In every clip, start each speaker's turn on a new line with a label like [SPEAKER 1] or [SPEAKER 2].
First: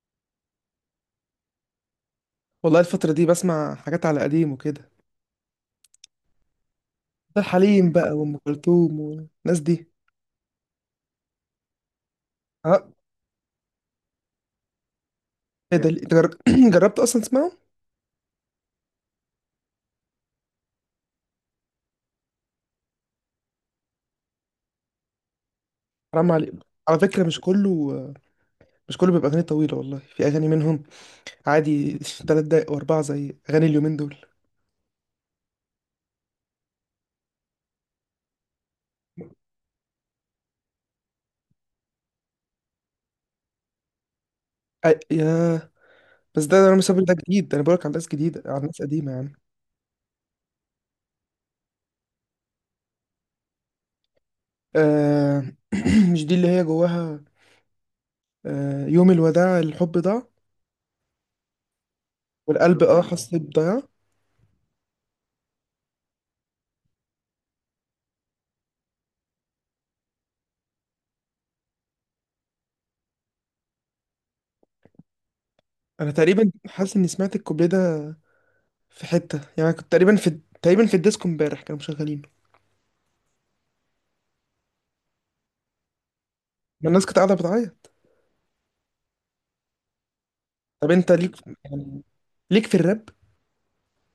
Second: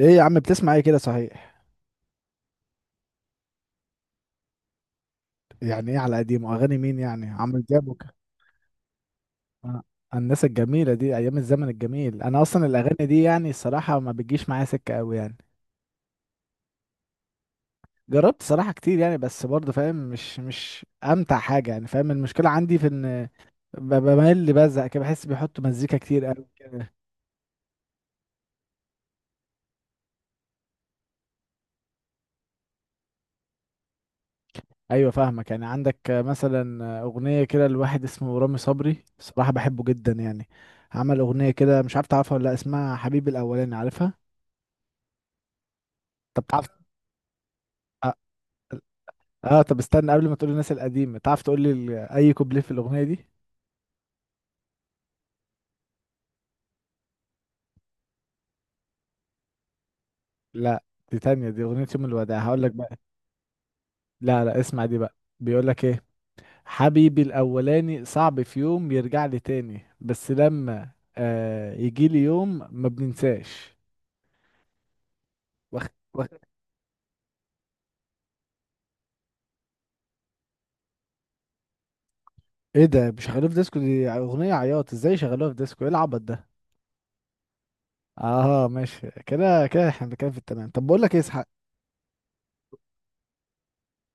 [SPEAKER 1] ايه يا عم، بتسمع ايه كده؟ صحيح،
[SPEAKER 2] والله الفترة دي بسمع حاجات على قديم وكده.
[SPEAKER 1] يعني ايه على قديمه؟ اغاني مين يعني؟
[SPEAKER 2] ده
[SPEAKER 1] عمرو دياب
[SPEAKER 2] الحليم بقى وأم كلثوم والناس
[SPEAKER 1] آه،
[SPEAKER 2] دي.
[SPEAKER 1] الناس الجميله دي ايام الزمن الجميل. انا اصلا
[SPEAKER 2] اه.
[SPEAKER 1] الاغاني دي يعني الصراحه ما بتجيش معايا سكه قوي يعني.
[SPEAKER 2] ايه ده ليه؟ جربت أصلا تسمعه؟
[SPEAKER 1] جربت صراحه كتير يعني، بس برضه فاهم. مش امتع حاجه يعني. فاهم المشكله عندي في ان بميل اللي بزهق كده. بحس بيحطوا مزيكا كتير
[SPEAKER 2] حرام
[SPEAKER 1] قوي
[SPEAKER 2] عليك.
[SPEAKER 1] كده.
[SPEAKER 2] على فكرة مش كله بيبقى أغاني طويلة، والله في أغاني منهم عادي 3 دقايق وأربعة زي أغاني اليومين دول.
[SPEAKER 1] ايوه فاهمك. يعني عندك مثلا اغنيه كده لواحد اسمه رامي صبري، صراحه بحبه جدا يعني. عمل اغنيه كده مش عارف تعرفها ولا لأ، اسمها حبيبي الاولاني. عارفها؟
[SPEAKER 2] ياه.
[SPEAKER 1] طب
[SPEAKER 2] بس
[SPEAKER 1] تعرف.
[SPEAKER 2] ده أنا مسافر، ده جديد، ده أنا بقولك على ناس
[SPEAKER 1] آه،
[SPEAKER 2] جديدة على ناس قديمة يعني.
[SPEAKER 1] اه طب استنى قبل ما تقول الناس القديمة، تعرف تقول لي اي كوبليه في الأغنية دي؟
[SPEAKER 2] آه. مش دي اللي هي جواها. آه يوم الوداع الحب ضاع،
[SPEAKER 1] لا، دي تانية، دي أغنية يوم الوداع هقول لك
[SPEAKER 2] والقلب
[SPEAKER 1] بقى.
[SPEAKER 2] حس بضياع.
[SPEAKER 1] لا لا، اسمع دي بقى، بيقول لك ايه: حبيبي الأولاني صعب في يوم يرجع لي تاني، بس لما آه يجي لي يوم ما بننساش. وخ...
[SPEAKER 2] أنا
[SPEAKER 1] وخ...
[SPEAKER 2] تقريبا حاسس إني سمعت الكوبليه ده في حتة، يعني كنت تقريبا في الديسكو امبارح كانوا مشغلينه.
[SPEAKER 1] ايه ده؟ مش شغالوها في ديسكو؟ دي أغنية عياط، ازاي شغالوها في ديسكو؟ ايه العبط ده؟
[SPEAKER 2] ما الناس كانت قاعدة بتعيط.
[SPEAKER 1] اه ماشي كده كده، احنا بنتكلم في التمام. طب
[SPEAKER 2] طب
[SPEAKER 1] بقول
[SPEAKER 2] انت
[SPEAKER 1] لك ايه
[SPEAKER 2] ليك،
[SPEAKER 1] اسحاق،
[SPEAKER 2] يعني ليك في الراب؟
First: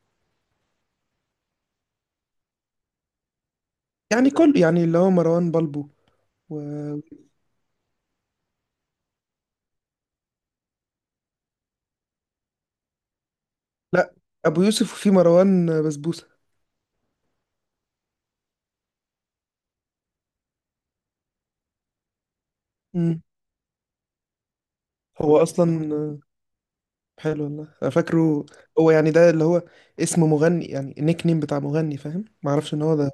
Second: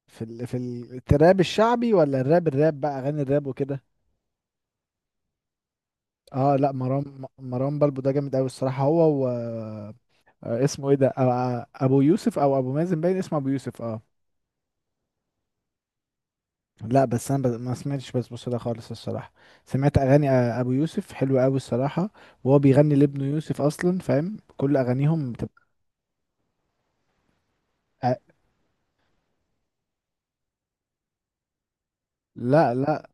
[SPEAKER 1] في الراب الشعبي ولا الراب بقى اغاني الراب وكده.
[SPEAKER 2] يعني كل يعني اللي هو مروان بلبو
[SPEAKER 1] اه
[SPEAKER 2] و...
[SPEAKER 1] لا، مروان بلبو ده جامد قوي الصراحه هو و اسمه ايه ده ابو يوسف او ابو مازن. باين اسمه ابو يوسف اه.
[SPEAKER 2] لا. ابو يوسف وفي مروان بسبوسة.
[SPEAKER 1] لا بس انا ما سمعتش بسبوسه ده خالص الصراحه. سمعت اغاني ابو يوسف حلوه قوي الصراحه. وهو بيغني
[SPEAKER 2] مم.
[SPEAKER 1] لابنه يوسف اصلا، فاهم؟ كل اغانيهم
[SPEAKER 2] هو
[SPEAKER 1] بتبقى
[SPEAKER 2] اصلا حلو والله، انا
[SPEAKER 1] آه،
[SPEAKER 2] فاكره. هو يعني ده اللي هو اسم مغني، يعني النيك نيم بتاع مغني، فاهم؟ ما
[SPEAKER 1] لا
[SPEAKER 2] اعرفش ان هو
[SPEAKER 1] لا
[SPEAKER 2] ده.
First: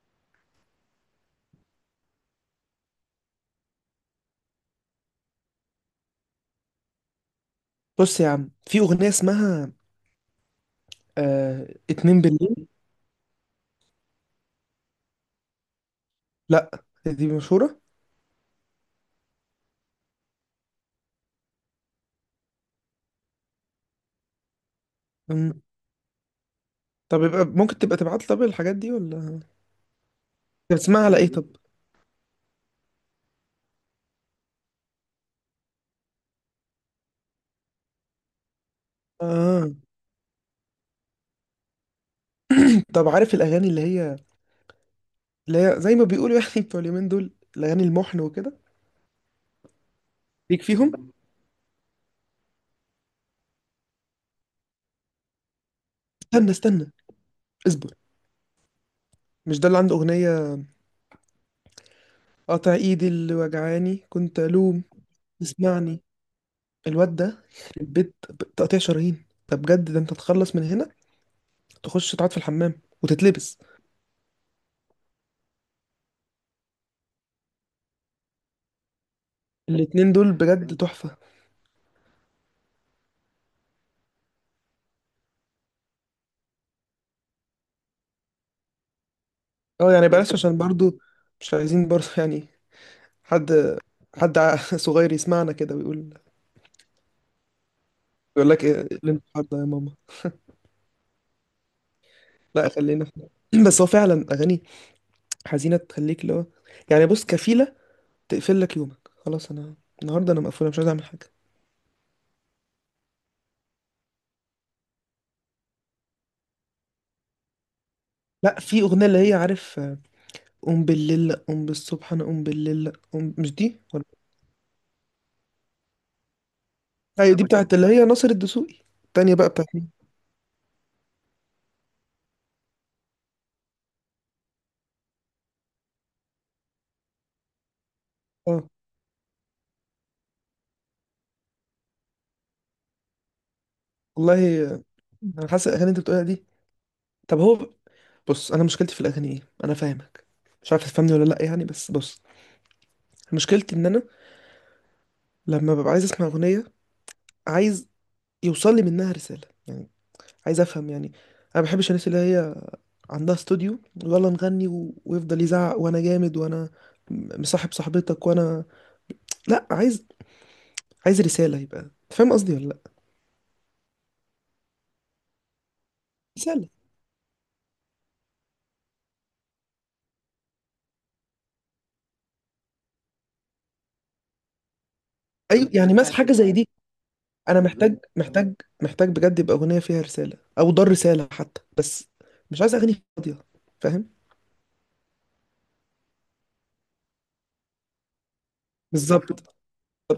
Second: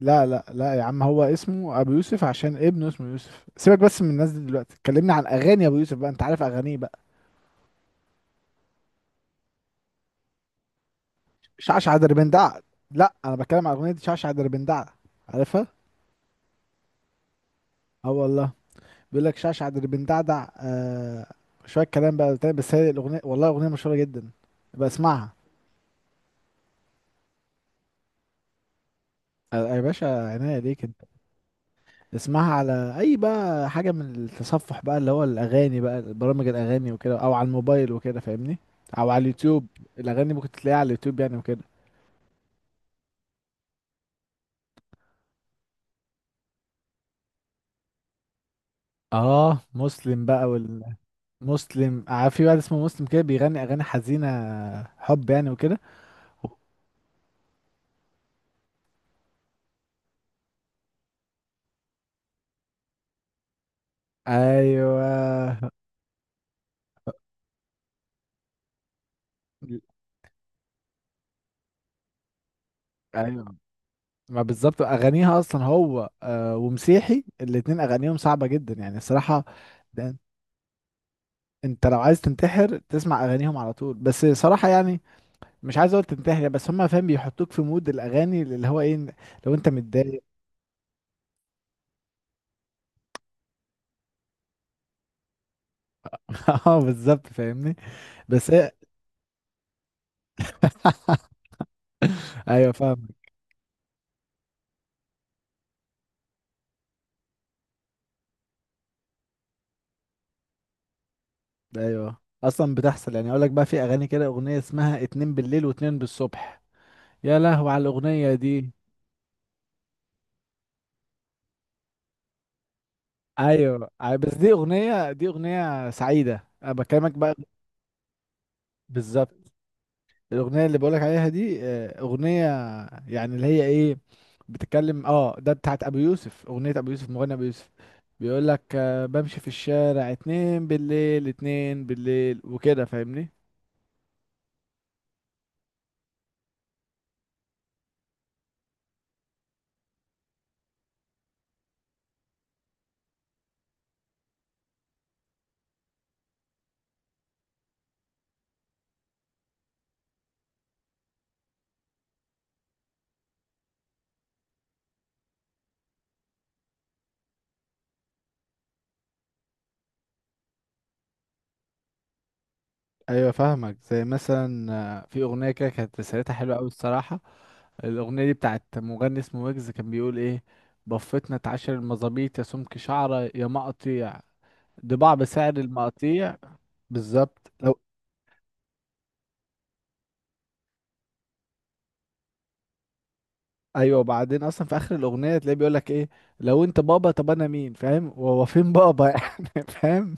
[SPEAKER 1] لا لا لا يا عم، هو اسمه ابو يوسف عشان ابنه اسمه يوسف. سيبك بس من الناس دي دلوقتي، كلمني عن اغاني ابو يوسف بقى. انت عارف اغانيه بقى؟
[SPEAKER 2] بص يا عم، في اغنية اسمها
[SPEAKER 1] شعشع
[SPEAKER 2] اتنين
[SPEAKER 1] دربندع.
[SPEAKER 2] بالليل.
[SPEAKER 1] لا انا بتكلم عن اغنيه شعشع دربندع، عارفها؟
[SPEAKER 2] لا، دي مشهورة.
[SPEAKER 1] اه والله، بيقول لك شعشع اللي بندعدع آه، شويه كلام بقى تاني. بس هي الاغنيه والله اغنيه مشهوره جدا، يبقى اسمعها.
[SPEAKER 2] مم. طب يبقى ممكن تبقى تبعت لي طب الحاجات دي ولا؟
[SPEAKER 1] آه، يا باشا عينيا ليك انت.
[SPEAKER 2] بتسمعها على ايه طب؟
[SPEAKER 1] اسمعها على اي بقى حاجه، من التصفح بقى، اللي هو الاغاني بقى، برامج الاغاني وكده، او على الموبايل وكده فاهمني، او على اليوتيوب.
[SPEAKER 2] اه.
[SPEAKER 1] الاغاني ممكن تلاقيها على اليوتيوب يعني وكده.
[SPEAKER 2] طب عارف الاغاني اللي هي زي ما بيقولوا، يعني بتوع اليومين دول، الاغاني المحن وكده؟
[SPEAKER 1] اه مسلم بقى.
[SPEAKER 2] ليك فيهم؟
[SPEAKER 1] والمسلم في واحد اسمه مسلم كده بيغني اغاني حزينه، حب يعني وكده.
[SPEAKER 2] استنى استنى اصبر، مش ده اللي عنده اغنيه قاطع ايدي اللي وجعاني كنت الوم؟
[SPEAKER 1] ايوه.
[SPEAKER 2] اسمعني، الواد ده يخرب بيت، تقطيع شرايين، ده بجد، ده انت تخلص من هنا تخش تقعد في الحمام
[SPEAKER 1] ايوه،
[SPEAKER 2] وتتلبس.
[SPEAKER 1] ما بالظبط اغانيها اصلا. هو ومسيحي الاتنين اغانيهم صعبه جدا يعني الصراحه.
[SPEAKER 2] الاتنين
[SPEAKER 1] ده
[SPEAKER 2] دول بجد تحفه.
[SPEAKER 1] انت لو عايز تنتحر تسمع اغانيهم على طول، بس صراحه يعني مش عايز اقول تنتحر، بس هم فاهم بيحطوك في مود الاغاني اللي هو ايه، لو انت
[SPEAKER 2] اه يعني
[SPEAKER 1] متضايق.
[SPEAKER 2] بلاش عشان برضو مش عايزين برضو يعني حد حد صغير يسمعنا كده ويقول،
[SPEAKER 1] اه بالظبط فاهمني،
[SPEAKER 2] يقول
[SPEAKER 1] بس
[SPEAKER 2] لك
[SPEAKER 1] هي.
[SPEAKER 2] ايه اللي انت، ده يا ماما. لا
[SPEAKER 1] ايوه
[SPEAKER 2] خلينا في
[SPEAKER 1] فاهمك.
[SPEAKER 2] بس هو فعلا اغاني حزينه تخليك اللي هو، يعني بص، كفيله تقفل لك يومك خلاص. انا النهارده انا مقفوله، مش عايز اعمل حاجه.
[SPEAKER 1] ايوه، اصلا بتحصل. يعني اقول لك بقى، في اغاني كده اغنيه اسمها اتنين بالليل واتنين بالصبح، يا لهو على الاغنيه
[SPEAKER 2] لا،
[SPEAKER 1] دي.
[SPEAKER 2] في اغنيه اللي هي، عارف، قوم بالليل لأ، قوم بالصبح انا قوم بالليل لأ، قوم، مش دي
[SPEAKER 1] ايوه
[SPEAKER 2] ولا؟
[SPEAKER 1] بس دي اغنيه سعيده انا بكلمك بقى.
[SPEAKER 2] ايوه، دي بتاعت اللي هي ناصر الدسوقي. التانية بقى
[SPEAKER 1] بالظبط.
[SPEAKER 2] بتاعت مين؟
[SPEAKER 1] الاغنيه اللي بقولك عليها دي اغنيه يعني اللي هي ايه، بتتكلم ده بتاعت ابو يوسف. اغنيه ابو يوسف، مغني ابو يوسف، بيقولك
[SPEAKER 2] اه
[SPEAKER 1] بمشي في الشارع، اتنين بالليل اتنين بالليل وكده فاهمني.
[SPEAKER 2] والله. انا حاسس الاغاني اللي انت بتقولها دي، طب هو، بص انا مشكلتي في الاغاني ايه، انا فاهمك. مش عارف تفهمني ولا لا يعني، بس بص، مشكلتي ان انا لما ببقى عايز اسمع اغنيه، عايز يوصل لي منها رساله يعني، عايز افهم يعني. انا ما بحبش الناس اللي هي عندها استوديو، يلا نغني و... ويفضل يزعق وانا جامد وانا مصاحب صاحبتك وانا لا، عايز، عايز رسالة، يبقى أنت فاهم قصدي ولا لا؟
[SPEAKER 1] ايوه فاهمك. زي مثلا في اغنيه كده كانت رسالتها حلوه قوي
[SPEAKER 2] رسالة.
[SPEAKER 1] الصراحه. الاغنيه دي بتاعت مغني اسمه ويجز، كان بيقول ايه: بفتنا اتعشر المظابيط يا سمك شعره يا مقاطيع، ضباع بسعر
[SPEAKER 2] ايوه يعني مثلا حاجة
[SPEAKER 1] المقاطيع.
[SPEAKER 2] زي دي.
[SPEAKER 1] بالظبط.
[SPEAKER 2] انا محتاج بجد يبقى اغنية فيها رسالة او دار رسالة حتى، بس مش عايز اغاني فاضية.
[SPEAKER 1] ايوه،
[SPEAKER 2] فاهم.
[SPEAKER 1] وبعدين اصلا في اخر الاغنيه تلاقيه بيقول لك ايه: لو انت بابا طب انا مين، فاهم؟ وهو فين بابا
[SPEAKER 2] بالظبط
[SPEAKER 1] يعني، فاهم؟
[SPEAKER 2] طب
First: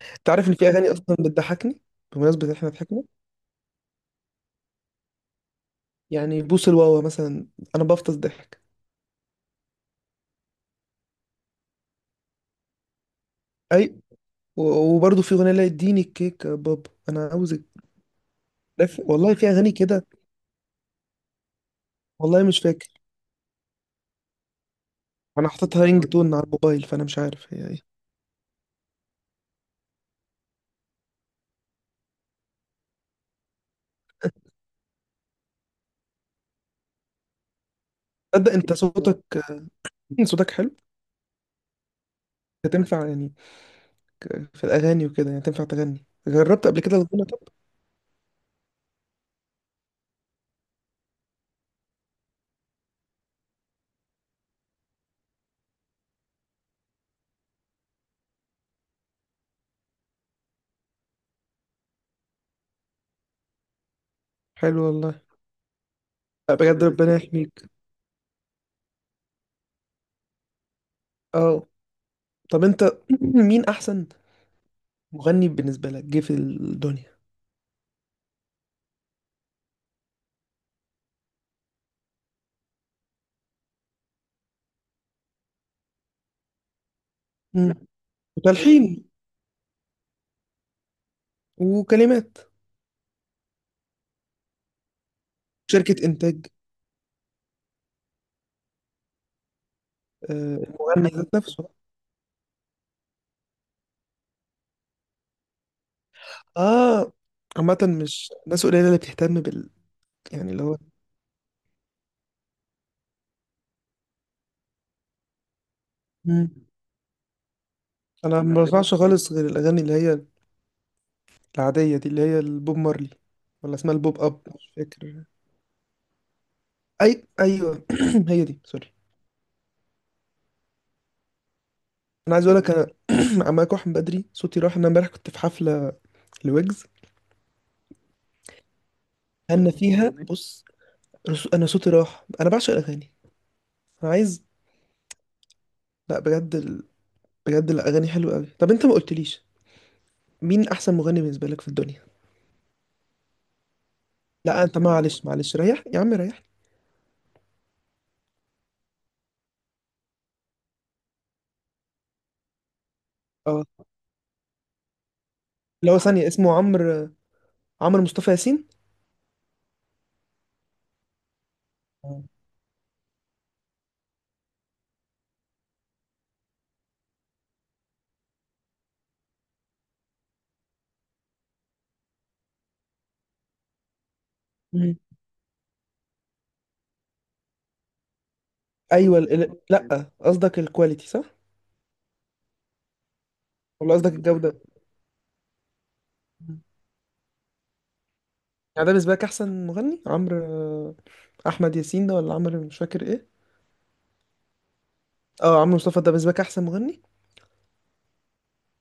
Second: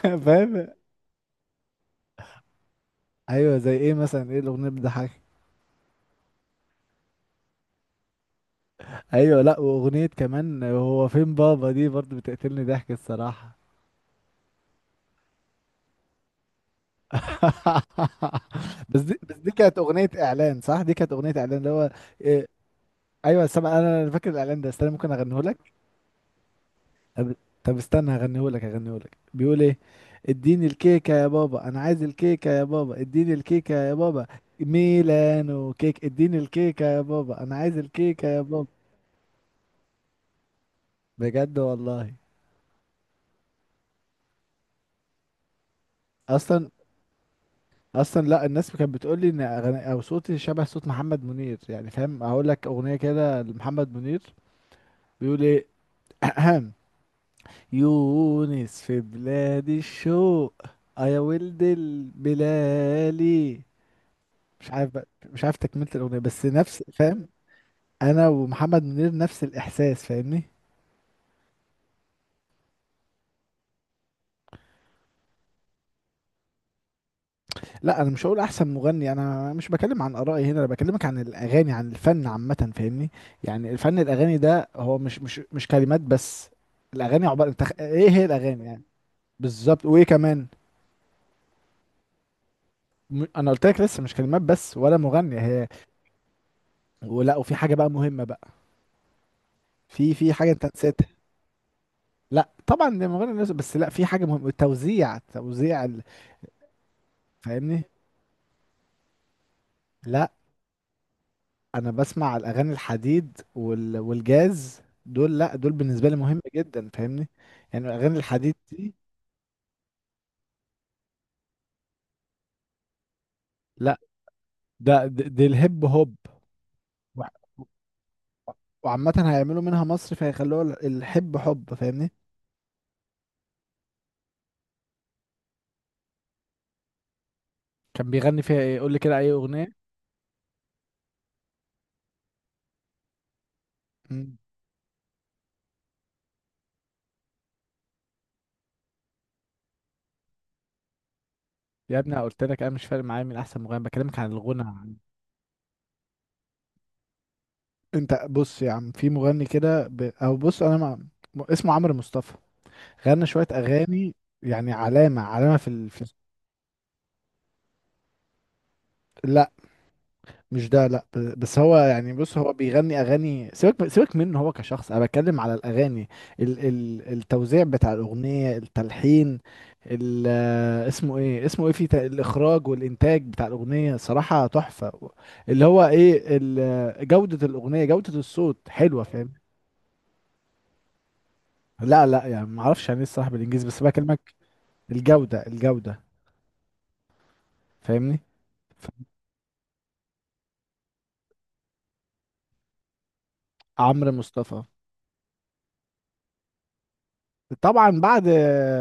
[SPEAKER 2] انت عارف ان
[SPEAKER 1] فاهم.
[SPEAKER 2] في اغاني اصلا بتضحكني، بمناسبة إن احنا ضحكنا؟
[SPEAKER 1] ايوه زي ايه مثلا؟ ايه الاغنيه بتضحك؟
[SPEAKER 2] يعني بوس الواوا مثلا، انا بفطس ضحك.
[SPEAKER 1] ايوه، لا واغنيه كمان هو فين بابا دي برضو بتقتلني ضحك الصراحه.
[SPEAKER 2] اي. و- وبرضه في اغنيه لا اديني الكيك يا بابا انا عاوزك. لا،
[SPEAKER 1] بس دي
[SPEAKER 2] والله
[SPEAKER 1] بس
[SPEAKER 2] في
[SPEAKER 1] دي
[SPEAKER 2] اغاني
[SPEAKER 1] كانت
[SPEAKER 2] كده.
[SPEAKER 1] اغنيه اعلان، صح؟ دي كانت اغنيه اعلان اللي هو
[SPEAKER 2] والله
[SPEAKER 1] إيه.
[SPEAKER 2] مش فاكر.
[SPEAKER 1] ايوه سامع، انا فاكر الاعلان ده. استنى ممكن اغنيه
[SPEAKER 2] انا
[SPEAKER 1] لك.
[SPEAKER 2] حاططها رينج تون على الموبايل، فانا مش
[SPEAKER 1] طب،
[SPEAKER 2] عارف هي
[SPEAKER 1] طب
[SPEAKER 2] ايه.
[SPEAKER 1] استنى هغنيهولك بيقول ايه: اديني الكيكة يا بابا، انا عايز الكيكة يا بابا، اديني الكيكة يا بابا، ميلانو كيك. اديني الكيكة يا بابا، انا عايز الكيكة يا
[SPEAKER 2] تصدق
[SPEAKER 1] بابا.
[SPEAKER 2] انت صوتك حلو.
[SPEAKER 1] بجد والله.
[SPEAKER 2] أنت تنفع يعني في الاغاني وكده، يعني تنفع تغني؟ جربت
[SPEAKER 1] اصلا،
[SPEAKER 2] قبل كده الغنى طب؟
[SPEAKER 1] اصلا لا، الناس كانت بتقول لي ان او صوتي شبه صوت محمد منير يعني، فاهم؟ هقول لك اغنية كده لمحمد منير، بيقول ايه: يونس في بلاد الشوق، آه يا ولد البلالي. مش
[SPEAKER 2] حلو
[SPEAKER 1] عارف بقى
[SPEAKER 2] والله.
[SPEAKER 1] مش عارف تكملة الأغنية، بس
[SPEAKER 2] لا،
[SPEAKER 1] نفس،
[SPEAKER 2] بجد ربنا
[SPEAKER 1] فاهم؟
[SPEAKER 2] يحميك.
[SPEAKER 1] أنا ومحمد منير نفس الإحساس فاهمني.
[SPEAKER 2] اه. طب انت مين احسن مغني بالنسبه لك جه في الدنيا؟
[SPEAKER 1] لا أنا مش هقول أحسن مغني، أنا مش بكلم عن آرائي هنا، أنا بكلمك عن الأغاني، عن الفن عامة فاهمني. يعني الفن، الأغاني ده، هو مش كلمات بس. الأغاني عبارة، أنت
[SPEAKER 2] مم.
[SPEAKER 1] إيه هي الأغاني يعني؟
[SPEAKER 2] وتلحين.
[SPEAKER 1] بالظبط، وإيه كمان؟
[SPEAKER 2] وكلمات.
[SPEAKER 1] أنا قلت لك لسه مش كلمات بس ولا مغني هي.
[SPEAKER 2] شركه انتاج.
[SPEAKER 1] ولا، وفي حاجة بقى مهمة بقى، في حاجة أنت نسيتها.
[SPEAKER 2] المغني ذات نفسه.
[SPEAKER 1] لا طبعا ده مغني بس لا، في حاجة مهمة: التوزيع،
[SPEAKER 2] اه. عامة
[SPEAKER 1] فاهمني.
[SPEAKER 2] مش ناس قليلة اللي بتهتم بال،
[SPEAKER 1] لا
[SPEAKER 2] يعني اللي هو.
[SPEAKER 1] انا بسمع الاغاني الحديد والجاز، دول لا دول بالنسبه لي مهم
[SPEAKER 2] مم.
[SPEAKER 1] جدا فاهمني. يعني الاغاني
[SPEAKER 2] انا
[SPEAKER 1] الحديد
[SPEAKER 2] ما بسمعش خالص غير الاغاني اللي هي العادية دي اللي هي البوب مارلي، ولا اسمها
[SPEAKER 1] لا
[SPEAKER 2] البوب اب، مش
[SPEAKER 1] ده دي
[SPEAKER 2] فاكر.
[SPEAKER 1] دي الهيب هوب.
[SPEAKER 2] اي
[SPEAKER 1] وع-
[SPEAKER 2] ايوه هي دي، سوري.
[SPEAKER 1] وعامه هيعملوا منها مصر فهيخلوها الحب حب فاهمني.
[SPEAKER 2] انا عايز اقول لك انا عمال اروح من بدري، صوتي راح، انا امبارح كنت في حفلة لويجز.
[SPEAKER 1] كان بيغني فيها ايه؟ قول لي كده اي اغنيه.
[SPEAKER 2] غنى فيها، بص، انا صوتي راح، انا بعشق الاغاني. انا
[SPEAKER 1] مم.
[SPEAKER 2] عايز، لا بجد بجد الاغاني حلوة قوي. طب انت ما قلتليش مين احسن مغني بالنسبة لك في
[SPEAKER 1] يا
[SPEAKER 2] الدنيا.
[SPEAKER 1] ابني أنا قلت لك، انا مش فارق معايا مين احسن مغني، بكلمك عن الغنى
[SPEAKER 2] لا انت
[SPEAKER 1] عن...
[SPEAKER 2] معلش معلش، ريح يا عم ريح.
[SPEAKER 1] انت بص يا عم، في مغني كده او بص انا اسمه عمرو مصطفى. غنى شويه اغاني يعني علامه علامه
[SPEAKER 2] اللي هو ثانية اسمه عمرو؟ عمرو مصطفى ياسين.
[SPEAKER 1] لا مش ده، لا بس هو يعني، بص هو بيغني اغاني، سيبك سيبك منه هو كشخص، انا بتكلم على الاغاني، ال ال التوزيع بتاع الاغنيه، التلحين، ال آه، اسمه ايه في الاخراج والانتاج بتاع الاغنيه صراحه تحفه.
[SPEAKER 2] مم.
[SPEAKER 1] اللي هو ايه جوده الاغنيه، جوده الصوت حلوه،
[SPEAKER 2] ايوه
[SPEAKER 1] فاهم؟
[SPEAKER 2] لا قصدك الكواليتي صح؟
[SPEAKER 1] لا لا يعني ما اعرفش يعني ايه الصراحه بالانجليزي بس
[SPEAKER 2] ولا قصدك
[SPEAKER 1] بكلمك.
[SPEAKER 2] الجودة؟
[SPEAKER 1] الجوده الجوده،
[SPEAKER 2] مم.
[SPEAKER 1] فاهمني.
[SPEAKER 2] يعني
[SPEAKER 1] ف-
[SPEAKER 2] ده بالنسبة لك احسن مغني، عمرو احمد ياسين ده ولا عمرو مش فاكر ايه؟
[SPEAKER 1] عمرو مصطفى.
[SPEAKER 2] اه عمرو مصطفى ده بالنسبة لك احسن مغني.
[SPEAKER 1] طبعا بعد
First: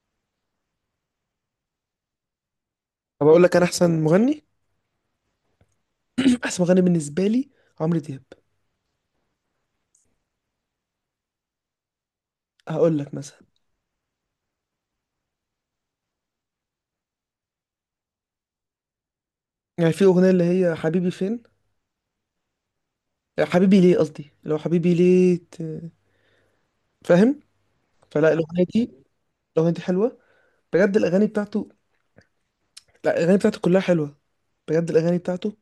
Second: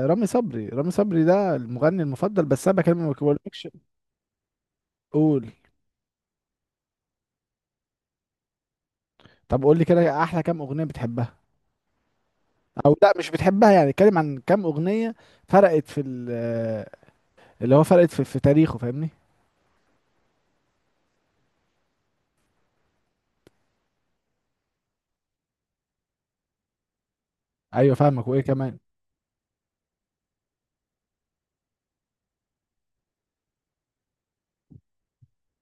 [SPEAKER 1] رامي صبري. رامي صبري ده المغني المفضل، بس انا بكلمك ما
[SPEAKER 2] طب اقول لك انا
[SPEAKER 1] بقولكش.
[SPEAKER 2] احسن مغني؟
[SPEAKER 1] قول.
[SPEAKER 2] احسن مغني بالنسبة لي عمرو دياب.
[SPEAKER 1] طب قول لي كده، احلى كام اغنيه بتحبها، او
[SPEAKER 2] هقول
[SPEAKER 1] لا
[SPEAKER 2] لك
[SPEAKER 1] مش
[SPEAKER 2] مثلا،
[SPEAKER 1] بتحبها يعني، اتكلم عن كام اغنيه فرقت في اللي هو فرقت في تاريخه فاهمني.
[SPEAKER 2] يعني في اغنية اللي هي حبيبي فين، حبيبي ليه، قصدي لو، حبيبي ليه فاهم.
[SPEAKER 1] ايوه فاهمك،
[SPEAKER 2] فلا
[SPEAKER 1] وايه
[SPEAKER 2] الاغنية
[SPEAKER 1] كمان؟
[SPEAKER 2] دي، الاغنية دي حلوة، بجد الاغاني بتاعته. لا الاغاني بتاعته كلها حلوة، بجد الاغاني بتاعته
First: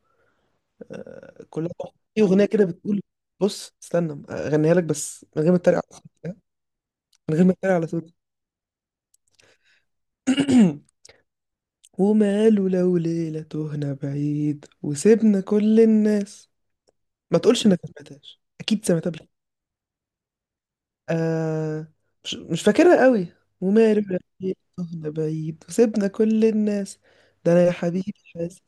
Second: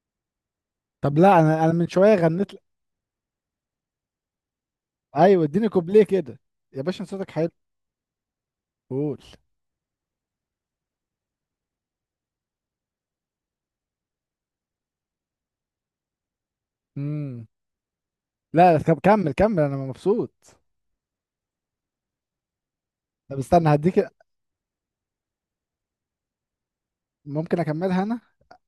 [SPEAKER 1] طب لا، انا
[SPEAKER 2] كلها
[SPEAKER 1] انا من
[SPEAKER 2] تحفة.
[SPEAKER 1] شويه
[SPEAKER 2] في اغنيه
[SPEAKER 1] غنيت
[SPEAKER 2] كده بتقول، بص استنى اغنيها لك بس من
[SPEAKER 1] ايوه
[SPEAKER 2] غير ما
[SPEAKER 1] اديني
[SPEAKER 2] اتريق على
[SPEAKER 1] كوبليه
[SPEAKER 2] صوتي، ها؟
[SPEAKER 1] كده، يا باشا أنا صوتك
[SPEAKER 2] من غير
[SPEAKER 1] حلو.
[SPEAKER 2] ما اتريق على صوتي.
[SPEAKER 1] قول.
[SPEAKER 2] وماله لو ليله تهنا بعيد وسيبنا كل الناس. ما
[SPEAKER 1] امم،
[SPEAKER 2] تقولش انك ما سمعتهاش،
[SPEAKER 1] لا لا،
[SPEAKER 2] اكيد
[SPEAKER 1] طب
[SPEAKER 2] سمعتها قبل كده.
[SPEAKER 1] كمل كمل، انا مبسوط.
[SPEAKER 2] آه. مش فاكرها قوي.
[SPEAKER 1] طب استنى هديك،
[SPEAKER 2] وماله لو ليله تهنا بعيد وسيبنا كل الناس، ده
[SPEAKER 1] ممكن
[SPEAKER 2] انا يا
[SPEAKER 1] اكملها
[SPEAKER 2] حبيبي
[SPEAKER 1] انا.
[SPEAKER 2] حاسس.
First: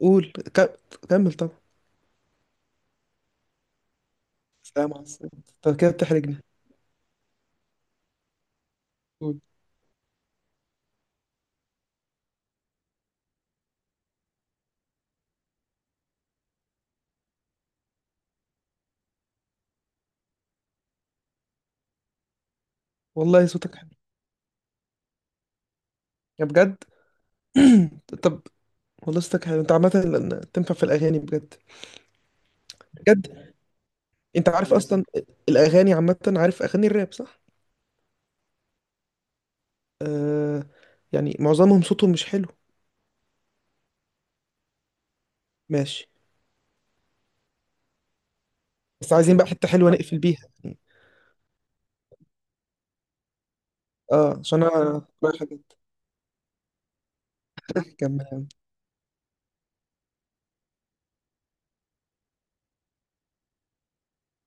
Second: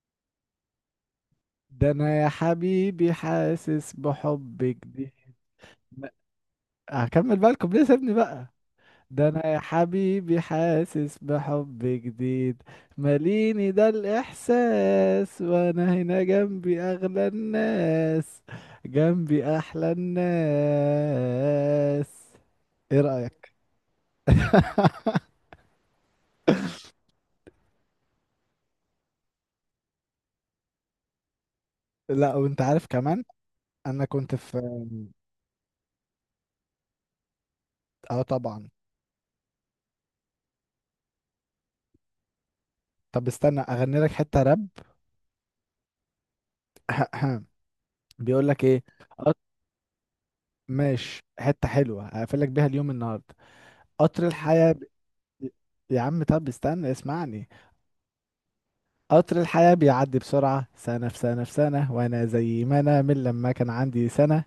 [SPEAKER 2] قول كمل طبعا.
[SPEAKER 1] ده انا يا حبيبي حاسس بحب
[SPEAKER 2] سلام على
[SPEAKER 1] جديد.
[SPEAKER 2] السلامة. انت كده بتحرجني.
[SPEAKER 1] هكمل بقى الكوبليه سيبني بقى: ده
[SPEAKER 2] قول.
[SPEAKER 1] انا يا حبيبي حاسس بحب جديد، ماليني ده الاحساس، وانا هنا جنبي اغلى الناس، جنبي احلى الناس. ايه
[SPEAKER 2] والله
[SPEAKER 1] رأيك؟
[SPEAKER 2] صوتك حلو، يا بجد. طب والله صوتك حلو، انت عامة لأن تنفع في الأغاني بجد.
[SPEAKER 1] لا وانت عارف كمان،
[SPEAKER 2] بجد.
[SPEAKER 1] انا كنت
[SPEAKER 2] انت
[SPEAKER 1] في.
[SPEAKER 2] عارف أصلا الأغاني عامة، عارف أغاني الراب صح؟
[SPEAKER 1] اه طبعا.
[SPEAKER 2] آه. يعني معظمهم صوتهم مش حلو.
[SPEAKER 1] طب استنى اغني لك حتة راب.
[SPEAKER 2] ماشي.
[SPEAKER 1] بيقول لك ايه:
[SPEAKER 2] بس
[SPEAKER 1] قط-
[SPEAKER 2] عايزين بقى حتة حلوة نقفل بيها يعني.
[SPEAKER 1] ماشي حتة حلوة هقفل لك بيها اليوم النهاردة. قطر
[SPEAKER 2] اه عشان
[SPEAKER 1] الحياة،
[SPEAKER 2] انا رايح
[SPEAKER 1] يا عم طب استنى اسمعني.
[SPEAKER 2] كمان.
[SPEAKER 1] قطر الحياة بيعدي بسرعة، سنة في سنة في سنة، وأنا زي ما أنا من لما كان عندي سنة.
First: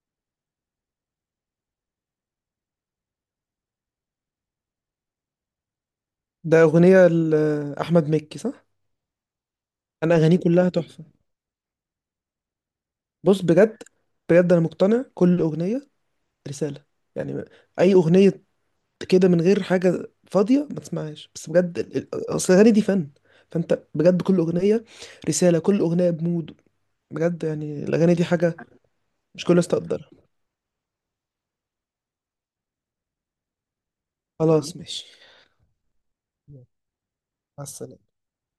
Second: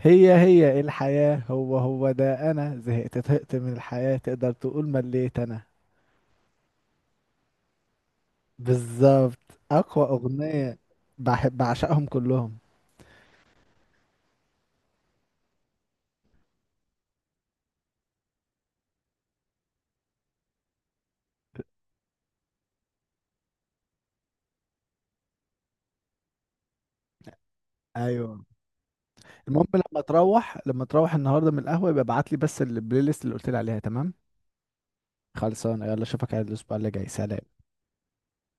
[SPEAKER 1] هي هي الحياة، هو هو ده. أنا زهقت طهقت من الحياة، تقدر تقول مليت أنا.
[SPEAKER 2] ده أغنية لأحمد مكي صح؟
[SPEAKER 1] بالظبط، أقوى
[SPEAKER 2] أنا أغانيه كلها
[SPEAKER 1] أغنية.
[SPEAKER 2] تحفة.
[SPEAKER 1] بحب بعشقهم كلهم.
[SPEAKER 2] بص بجد، بجد أنا مقتنع كل أغنية رسالة، يعني أي أغنية كده من غير حاجة فاضية ما تسمعهاش، بس بجد أصل الأغاني دي فن، فأنت بجد كل أغنية رسالة، كل أغنية بمود، بجد يعني الأغاني دي
[SPEAKER 1] أيوه،
[SPEAKER 2] حاجة مش كل
[SPEAKER 1] المهم،
[SPEAKER 2] الناس
[SPEAKER 1] لما
[SPEAKER 2] تقدرها.
[SPEAKER 1] تروح لما تروح النهاردة من القهوة يبقى ابعت لي بس البلاي ليست اللي قلت لي عليها، تمام؟
[SPEAKER 2] خلاص ماشي.
[SPEAKER 1] خلصانة، يلا أشوفك على الأسبوع اللي جاي، سلام.
[SPEAKER 2] مع السلامة